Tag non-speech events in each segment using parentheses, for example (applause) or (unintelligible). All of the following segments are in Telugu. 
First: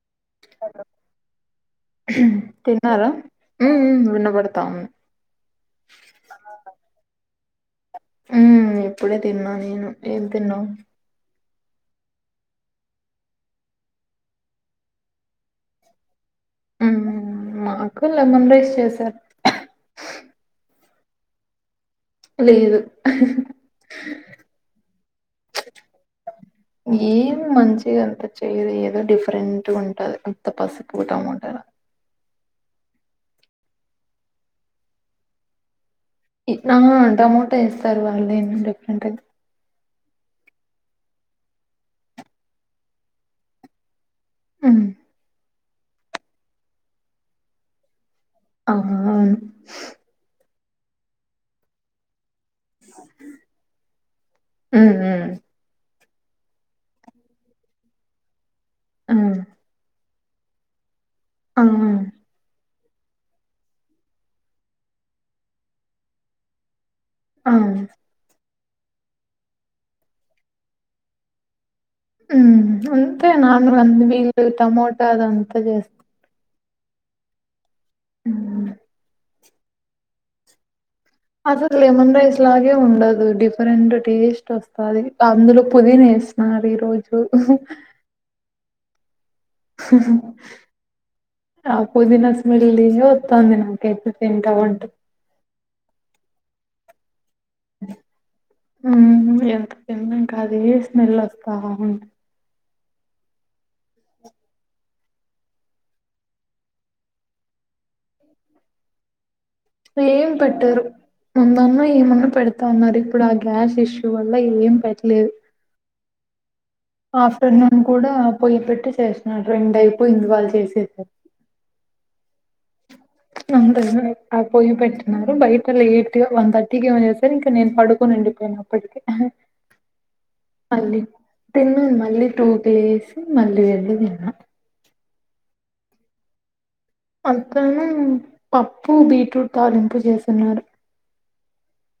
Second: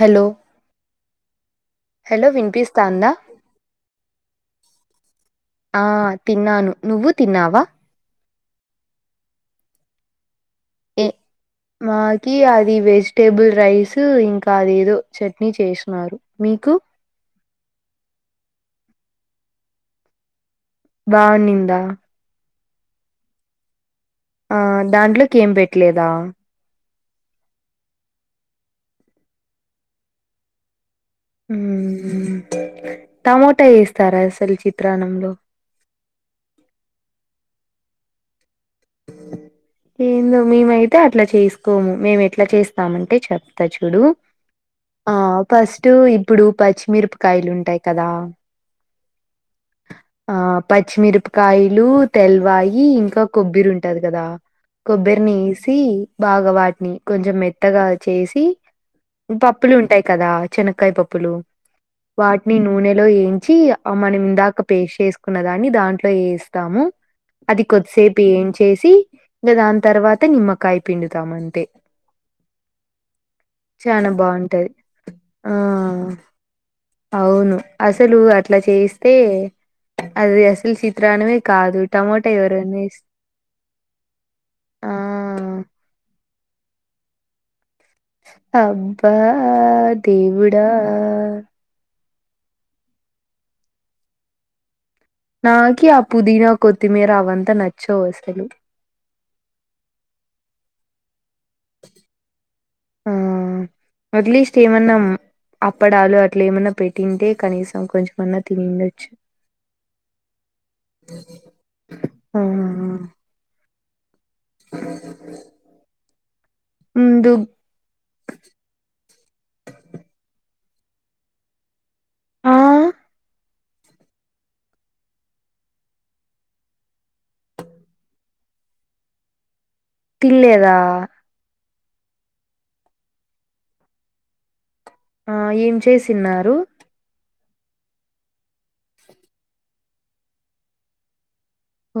హలో హలో తిన్నారా వినిపిస్తాందా హ్మ్ హ్మ్ వినబడతా ఉంది ఆ తిన్నాను నువ్వు తిన్నావా హ్మ్ ఇప్పుడే తిన్నా నేను ఏం తిన్నావ్ ఏ మాకి అది వెజిటేబుల్ రైసు ఇంకా అదేదో చట్నీ చేసినారు మీకు హ్మ్ మాకు లెమన్ రైస్ చేశారు బావునిందా లేదు ఆ దాంట్లోకి ఏం పెట్టలేదా ఏమి మంచిగా అంత చేయదు ఏదో డిఫరెంట్‌గా ఉంటది ఉత్త పసుపు టమో హ్మ్ టమోటా ఏస్తారా అసలు చిత్రాన్నంలో ఇట్నమా టమోటా ఏస్తారు వాళ్ళు ఏమి డిఫరెంట్ అయితే ఏందో మేమైతే అట్లా చేసుకోము మేము ఎట్లా చేస్తామంటే చెప్తా చూడు హ్మ్ ఫస్టు ఇప్పుడు పచ్చిమిరపకాయలు ఉంటాయి కదా ఆ న్ ఆ పచ్చిమిరపకాయిలు తెల్వాయి ఇంకా కొబ్ ఉంటది కదా ఉమ్ కొబ్బరిని ఎసి ఈ బాగా వాటిని కొంచెం మెత్తగా చేసి ఉమ్ పప్పులుంటాయి కదా చెనక్కాయ పప్పులు ఆ ఆ వాటిని నూనె లో ఏంచి ఆ మనం ఇందాక పేస్ట్ చేసుకున్న దాన్ని దాంట్లో ఏస్తాము ఆ, అది కొద్దిసేపు ఏంచేసి ఇంగ దాని తర్వాత నిమ్మకాయ పిండుతాం అంతే ఉమ్ అంతేనా (inaudible) చానా వీళ్లు బాగుంటది టమోటాలు ఆ అంతా చేస్త అవును అసలు అట్లా చేస్తే అది అసలు సి త్రాన్నమే కాదు టమోటా ఎవరన్నా ఏస్ రు డిఫరెంట్ టేస్ట్ వస్తాది ఆ అందులో పుదీనా వేసినారు ఈ రోజు అబ్బా దేవుడా (inaudible) వొత్తావుంది నాకు అయితే తింటా ఉంటే నాకీ అ పుదీనా కొత్తిమీర అవం ఊ ఎంత (inaudible) ఇవే స్మెల్ వస్తా (inaudible) ఉద్లీ స్టీం అన్నం అప్పడాలు అట్లా ఏమన్నా పెట్టింటే కనీసం కొంచెం అన్నా తినిండచ్చు ప్లేం పెట్టరు ముందన్నా ఏమన్నా ఆ పెడతా ఉన్నారు ఇప్పుడు ఆ గ్యాస్ ఇష్ టూ వల్ల ఏం పెటలేదు ముందు ఆఫ్టర్నూన్ కూడా పొయ్యి పెట్టి చేసినారు రెండు అయిపోయింది వాళ్ళు చేసి (inaudible) ఆ (inaudible) ఆ పొయ్యి పెట్టినారు బయట లేట్ గా వన్ థర్టీకి ఏమో చేశారు ఇంక నేను పడుకోనుండి నేను అప్పటికి అహ్ తిల్లేదా తిన్నాను మళ్ళీ టూ త్రీ లేస్ మళ్ళీ వెళ్ళి తిన్నా ఆ ఏం చేసిన్నారు అతను పప్పు బీట్రూట్ తాలింపు చేసున్నారు ఓ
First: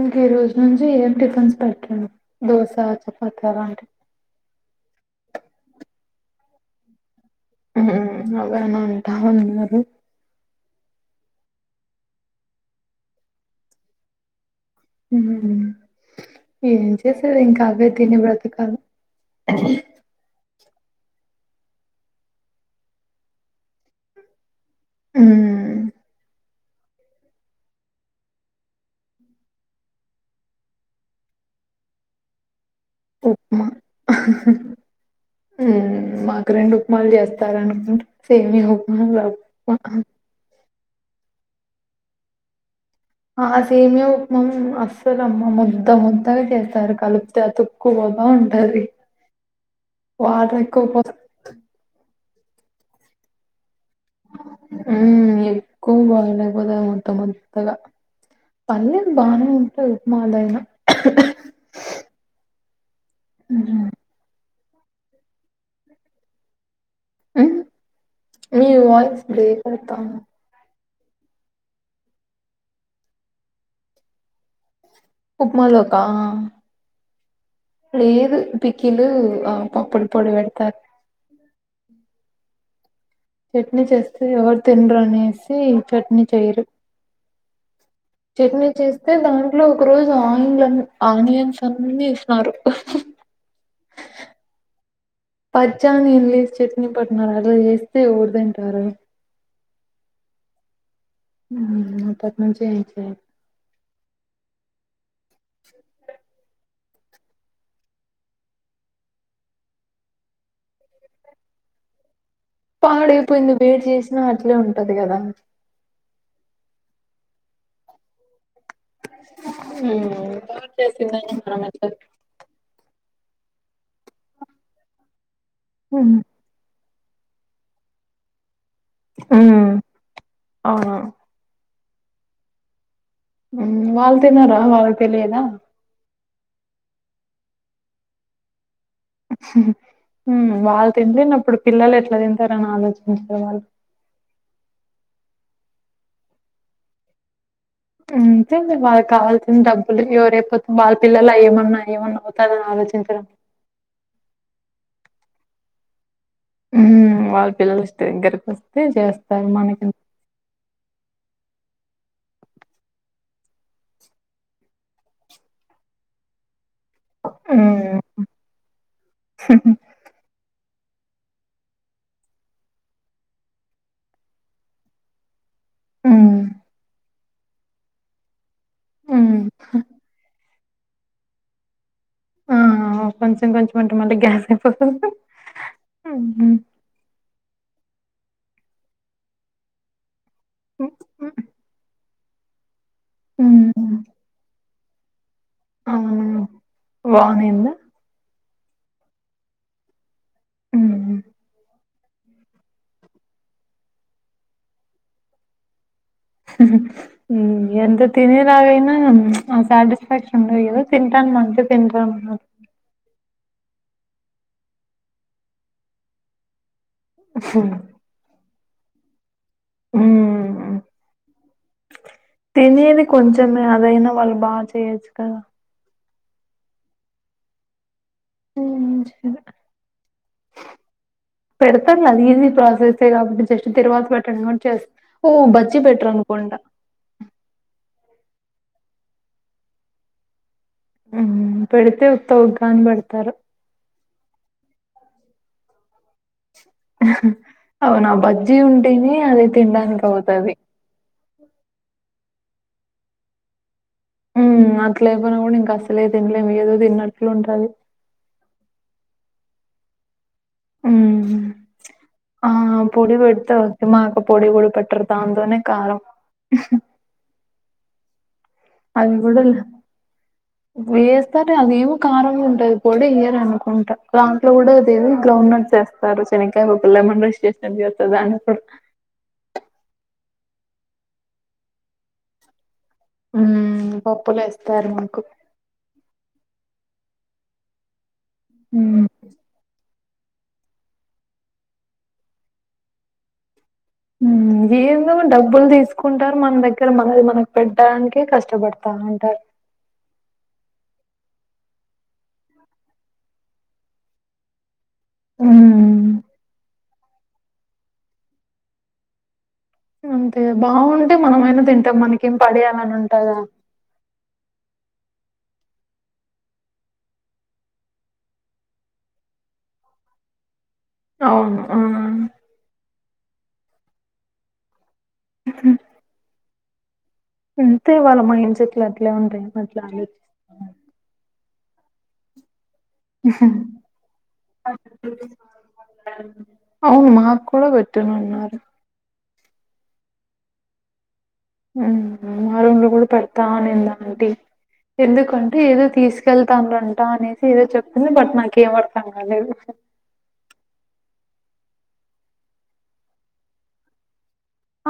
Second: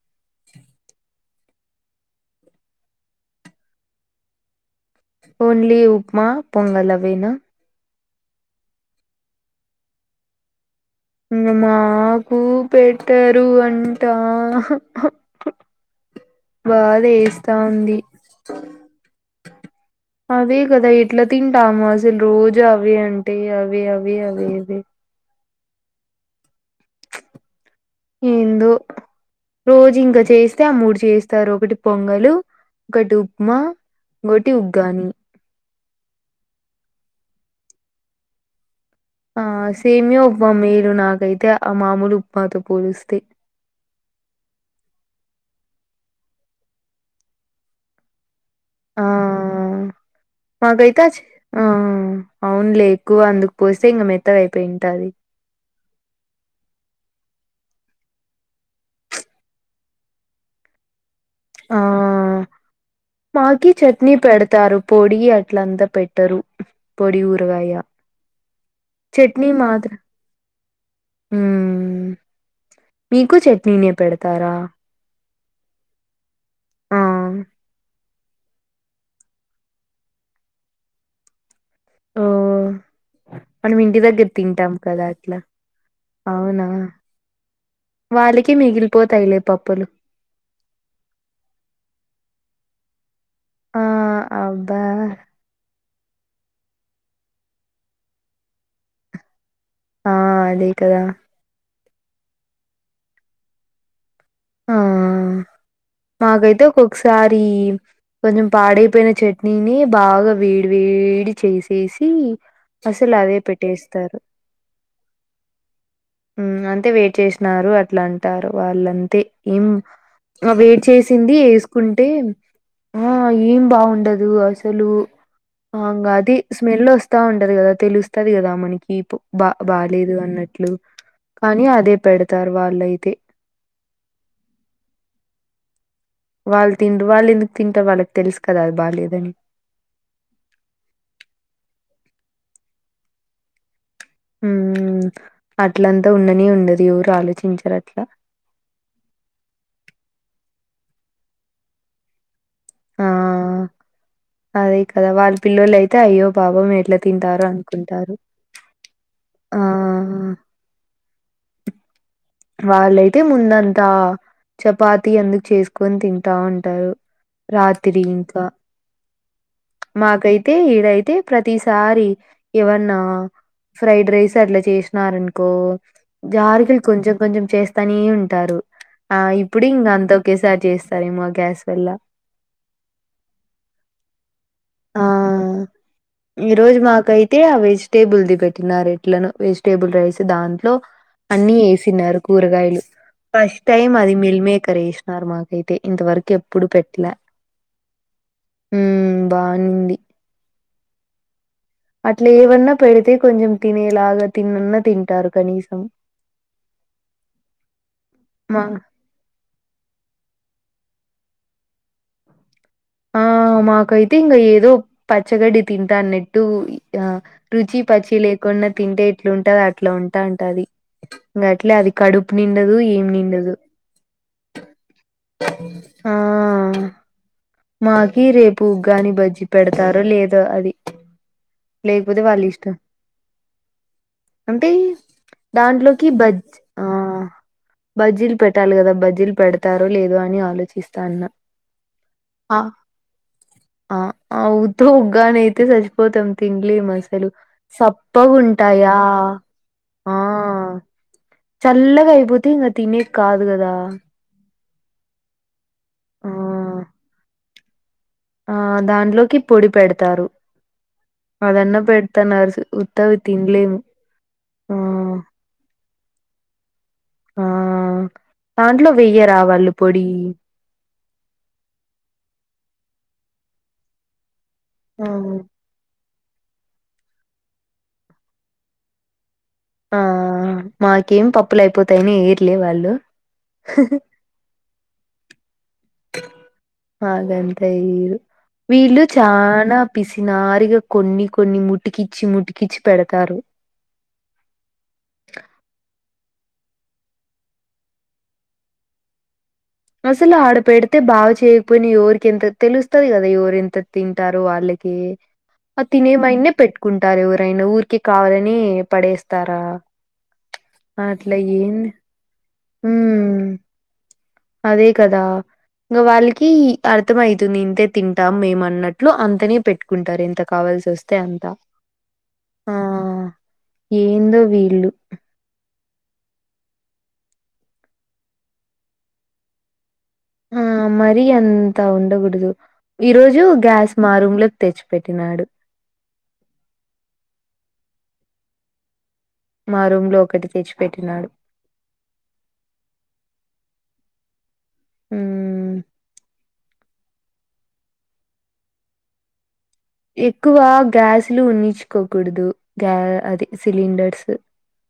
ఇంక ఈ రోజు నుంచి ఏం టిఫిన్స్ పెట్టను దోశ చపాతీ అలాంటివి ఓన్లీ ఉప్మా పొంగల్ అవేనా హుమ్ అవేనా అంటా ఉన్నారు ఇంగ మాకు పెట్టరు అంటా అహా మ్మ్ హ్ ఏం బాధ చేస్సారు ఇంకా అవే ఏస్తాంది తిని బ్రతకాల అదే కదా ఎట్లా తింటాము అసలు రోజు అవే అంటే అవే అవే అవే అవే ఉమ్ ఏందో రోజు ఇంక చేస్తే ఆ మూడు చేస్తారు ఒకటి పొంగలు ఒకటి ఉప్మా ఇంగోటి ఉగ్గాని హ్మ్ మాకు రెండు ఉప్మాలు చేస్తారు అనుకుంటూ సేమ్యా ఉప్ ఆ సేమియా ఉప్మా మేలు నాకైతే ఆ మామూలు ఉప్మా తో పోలుస్ ఆ సేమియా ఉప్మా అస్సల్ అమ్మో ముద్ద ముద్దగా చేస్తారు కలిపితే అతుక్కుపోతా ఉం ఆ ఎక్కువ పో మాకైతే అచి ఆ అవునులే ఎక్కువ అందుకు పూస్ ఊ ఎక్కువ బాయిల్ అయిపోతాయి మొత్తం అన్ కలా పర్లేదు బానే ఉంటాయి (inaudible) ఆ మాకీ చట్నీ పెడ తారు పొడి అట్లంతా పెట్టరు పొడి హ్మ్ ఊరగాయ మీ వాయిస్ చట్నీ బ్రేక్ మాత్రమే అయితాంది ఉమ్ మీకు చట్నీనే పెడతారా ఉప్మాలోకా ఆ లేదు పికిలు అపుడపుడు పొడి పెడతారు ఓ మనం చట్నీ ఇంటి చేస్తే దగ్గర ఎవరు తింటాం తినరు కదా అట్లా అనేసి చట్నీ చేయరు అవునా వాళ్ళకి చట్నీ చేస్తే మిగిలిపోతాయిలే దాంట్లో ఒక పప్పులు రోజు ఆయిల్ ఆనియన్స్ అన్ని వేసినారు ఆ అబ్బా పచ్చి ఆనియన్లెసీ చట్నీ పెట్నారు అలా చేస్తే ఎవరు తింటారు ఆ అదే కదా ఆ అప్పటినుంచి ఏం చేయట్లే ఆ మాకైతే ఒకొక్కసారి కొంచెం పాడైపోయిన చట్నీని బాగా వేడి వేడి చేసేసి అసలు అదే పాడైపోయింది వేడి పెట్టేస్తారు చేసినా అట్లే ఉంటది కదా అయితే వేడి చేసినారు అట్లా అంటారు వాళ్ళ ఏం ఎవరు వేడి చేసిందని చేసింది మనం ఎట్లా వేసుకుంటే ఆ ఏం బాగుండదు అసలు ఉమ్ అది స్మెల్ వస్తు స్తా ఉంటది కదా తెలుస్తది కదా మనకి బా బాలేదు అన్నట్లు అవును కానీ అదే పెడతారు వాళ్ళయితే వాళ్ళు తినరా వాళ్ళకి తెలియదా వాళ్ళు తినరు వాళ్ళు ఎందుకు తింటారు వాళ్ళకి తెలుసు కదా అ వాళ్ళు తినలేనప్పుడు పిల్లలు ఎట్ల తిం టారు అని ఆలోచించరా వాళ్ళు ఉమ్ అట్లంత ఉండనే ఉండదు ఎవరు ఆలోచించ అంతేలే వాళ్ళకు కావాల్సింది డబ్బులే ఎవరైపోతు వాళ్ళ పిల్లలా ఏమన్నా ఏమన్నా అవుతాదని ఆ ఆలోచించడం అదే కదా వాళ్ళ పిల్లోలయితే అయ్యో పాపం ఎట్లా తింటారో వాళ్ళ పిల్లలు ఇస్తే అనుకుంటారు దగ్గరికి వస్తే చేస్తారు ఆ మనకి వాళ్ళైతే ముందంతా చపాతి ఎందుకు చేసుకొని తింటా ఉంటారు రాత్రి ఇంకా మ్మ్. మాకైతే అయితే ప్రతిసారి ఏమన్నా ఫ్రైడ్ రైస్ అట్లా చేసినారు రనుకో హ్మ్. జారకులు కొంచెం కొంచెం చేస్తానే ఉంటారు ఆ హ్మ్. ఇప్పుడు ఇంకా అంత ఒకేసారి చేస్తారేమో గ్యాస్ వల్ల ఆ కొంచెం కొంచెం అంటే మళ్ళి గ్యాస్ అయిపోతది ఆ గా ఈ రోజు మాకై తే ఆ వెజిటేబుల్ ది పెట్టినారు ఎట్లనో వెజిటేబుల్ రైస్ దాంట్లో హ్మ్. అన్ని వేసినారు కూరగాయలు ఫస్ట్ హ్మ్. టైమ్ హ్మ్. అది మిల్ మేకర్ వేసినారు మాకు అయితే అవును. ఇంతవరకు ఎప్పుడు పెట్లా బానేందా? ఉమ్ బావుంది హ్మ్. అట్లా ఏవన్నా పెడితే కొంచెం తినేలాగా తిన్నన్నా తింటారు కనీసం ఎంత మా తినేలాగైనా ఆ సాటిస్ఫాక్షన్ ఉండదు కదా తింటానమంటే తింటాన్నం ఆ మాకైతే ఇంకా ఏదో పచ్చగడ్డి తింటాన్నట్టు ఆ హ్మ్. రుచి పచి లేకుండా తింటే ఎట్లా ఉంటది అట్లా ఉంటాంటది హ్మ్. ఇంకట్లే అది కడుపు నిండదు తినేది ఏం నిండదు కొంచమే అదైనా వాళ్ళు బాచేయొచ్చు కదా ఆ మా కి రేపు ఉగ్గాని హ్మ్. బజ్జి పెడతారో లేదో అది పెడతారులే లేకపోతే అది వాళ్ళ ఈజీ ఇష్టం ప్రాసెస్సే కాబట్టి జస్ట్ తిరగాబాతు పెట్టండం అంటే చేస్తా ఊ బజ్జ పెట్ట్ర దాంట్లోకి అనుకుంటా ఆ బజ్జీల్ పెట్టాలి కదా బజ్జీల్ పెడతారో లేదో అని ఆలోచి ఉ పెడితే ఉత్త ఉగ్గాని పెడతారు ఆ ఉత్త ఉగ్గాని అయితే సచిపోతాం తినలేమసలు అవునా బజ్జీ సప్పగుంటాయా ఉంటేనే అది తినడానికి ఆ అవుతది. చల్లగా అయిపోతే ఇంగా తినే కాదు కదా ఉ అట్లేయిపోయినా కూడా ఇంకా అసలే ఆ తినలేము ఏదో తిన్నట్లు ఉంటాది ఆ దానిలోకి పొడి పెడతారు ఉమ్ అదన్నా ఆ పెడతన్నారు స్ పొడి ఉత్తవి తినలేము పెడుతే మాకు పొడి పొడి ఆ పెట్టరు దాంతోనే కారం ఉహు ఆ దాంట్లో అది వెయ్యరా వాళ్ళు పొడి సరే అదేమో కారంగా ఉంటది పొడి ఇయ్యరు అనుకుంటా దాంట్లో కూడా అదేంది అవును. గ్రౌండ్ నట్స్ తరు శనిక్కాయ ముక్కలు (unintelligible) ఆ మాకేం పప్పులు అయిపోతాయని ఈర్లే వాళ్ళు ఉమ్ పప్పులు ఇస్తారు మాకు అదంతే ఇగ వీళ్లు హ్మ్ చానా పిసినారిగా కొన్ని కొన్ని ముటికిచ్చి ముటికిచ్చి పెడతారు ఉమ్ ఏందో డబ్బులు తీసుకుంటారు మన దగ్గర మనది మనకు పెట్టడానికే కష్టపడతా ఉంటరు అసలు ఆడ పెడితే బాగా చేయకపోయినా ఎవరికి ఎంత తెలుస్తది కదా ఎవరు ఎంత తింటారు వాళ్ళే ఉమ్ హ్మ్ తినేమైనే పెట్టుకుంటారు ఎవరైనా ఊరికి కావాలని పడేస్ తారా అంతే బావుంటే అట్లా మనమైనా ఏం తింటాం మనకేం ఉ పడేయాలని ఉంటదా? అదే కదా ఇంగ వాళ్ళకి అర్థం ఐతుంది ఇంతే తింటాం మేము అన్నట్లు అంతనే పెట్టుకుంటారు ఇంత కావాల్సి వస్తే అంతా అవును ఆ ఆ ఏందో వీళ్ళు ఉహు అంతే వాళ్ళ మైండ్ సెట్లు అట్లే ఉంటాయి అట్లా అని ఆ మరి అంతా ఉండకూడదు ఈ రోజు గ్యాస్ మా రూమ్లోకి తెచ్చిపెట్టినాడు అవును మాక్కూడా పెట్టినన్నున్నారు మా రూమ్ లో ఒకటి తెచ్చిపెట్టినారు మా రూమ్లో కూడా పెడతా అనింది ఆంటీ ఎందుకంటే ఉమ్ ఏదో తీసుకెళ్తాం రన్ అనేసి ఏదో చెప్తుంది బట్ నాకేం అర్థం కాలేదు ఎక్కువ గ్యాసులు ఉన్నించుకోకూడదు గ్యా అది సిలిండర్స్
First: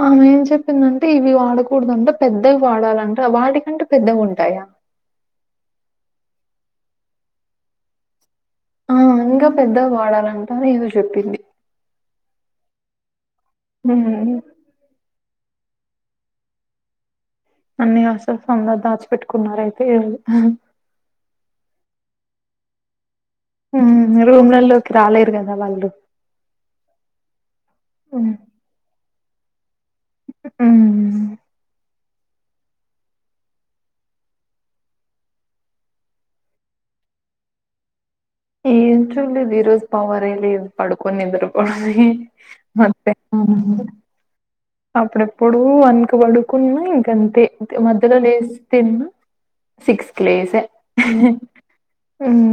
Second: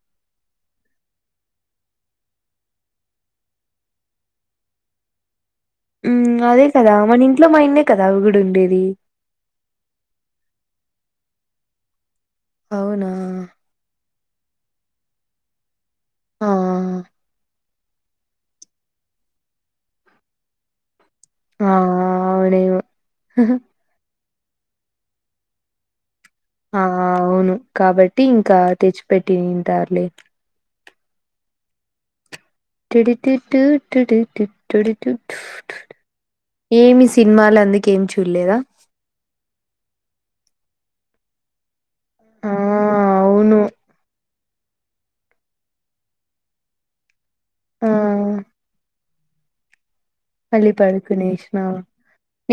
ఆహా ఏం చెప్పిందంటే ఇవి వాడకూడదు అంట పెద్దయ్ వాడాలంటే వాటికంటే పెద్దగుంటాయా ఉ అదే కదా మన ఇంట్లో మయన్నే కదా అవి కూడ్ ఆ ఇంకా పెద్దగా వాడాలంటా ఏదో చెప్పింది అవునా ఉహు ఆ అన్ని అసలు సందా దాచిపెట్టుకున్నారయితే ఇళ్ళు ఆ ఆ అవుడే ఉమ్ రూములలోకి రాలేరు కదా వాళ్ళు ఆ ఆ అవును కాబట్టి ఉమ్, ఇంకా తెచ్చిపెట్టింటారులే ఉమ్. (unintelligible) ఏమి సినిమాలందుకే చు ఏ చూలేదు ఈరోజు పవర్ ఏ లేదు పడుకొని నిద్రపో ఆ! మత్తు అవును. ఎక్కువైంది అప్పుడప్పుడు వన్ కి పడుకున్నా ఇంకా అంతే ఆ! మధ్యలో లేసి తిన్నా. సిక్స్కి లేసా మళ్ళీ పడుకునేసినా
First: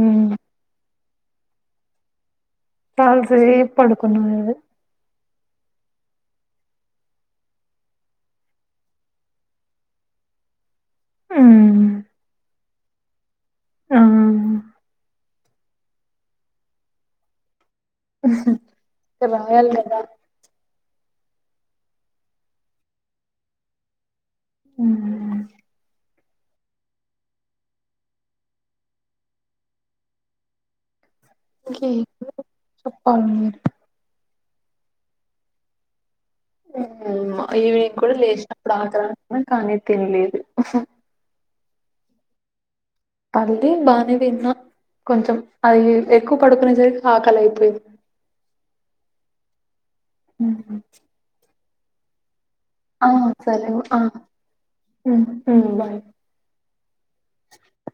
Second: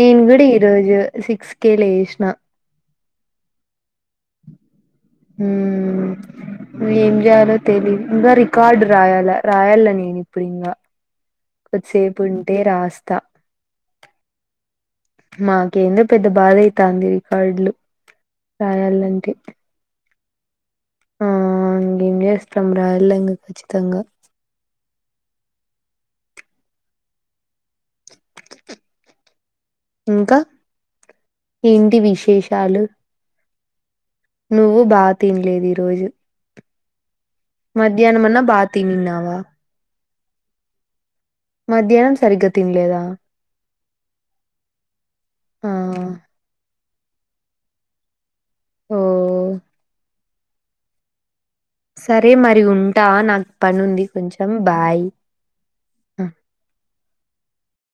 నేను కూడా ఈరోజు సిక్స్ కే లేసిన. తాల్పు తీసి పడుకున్నా. హ్మ్. ఏం జయాలో తెలీదు ఇగ రికార్డు రాయాలా రాయలా నేనెప్పుడూ ఇంగ. కొద్దిసేపు వింటే రాస్తా. ఆ మాకేందో పెద్ద బాధ అయితాది రికార్డులు. రాయాలంటే రాయాలి కదా. ఆ ఇంగ ఏం చేస్తాం రాయాలి ఇంగా ఖచ్చితంగా. ఉమ్ ఇంకా ఏంటి ఇంకేం విశేషాలు చెప్పాలి మీరు నువ్వు బాగా తినలేదు ఈ రోజు ఈవినింగ్ కూడా మధ్యాహ్నం అన్నా బా లేచినప్పుడు తినిన్నావా ఆకలి కానీ తినలేదు మధ్యాహ్నం సరిగ్గా తినలేదా పల్లి బానే తిన్నా కొంచం ఆ అది ఎక్కువ పడుకునే సరి ఆకలి అయిపోయింది ఓ హామ్ సరే మరీ ఉంటా నాకు సరే పని ఆ ఉంది కొంచం బాయ్ ఆ.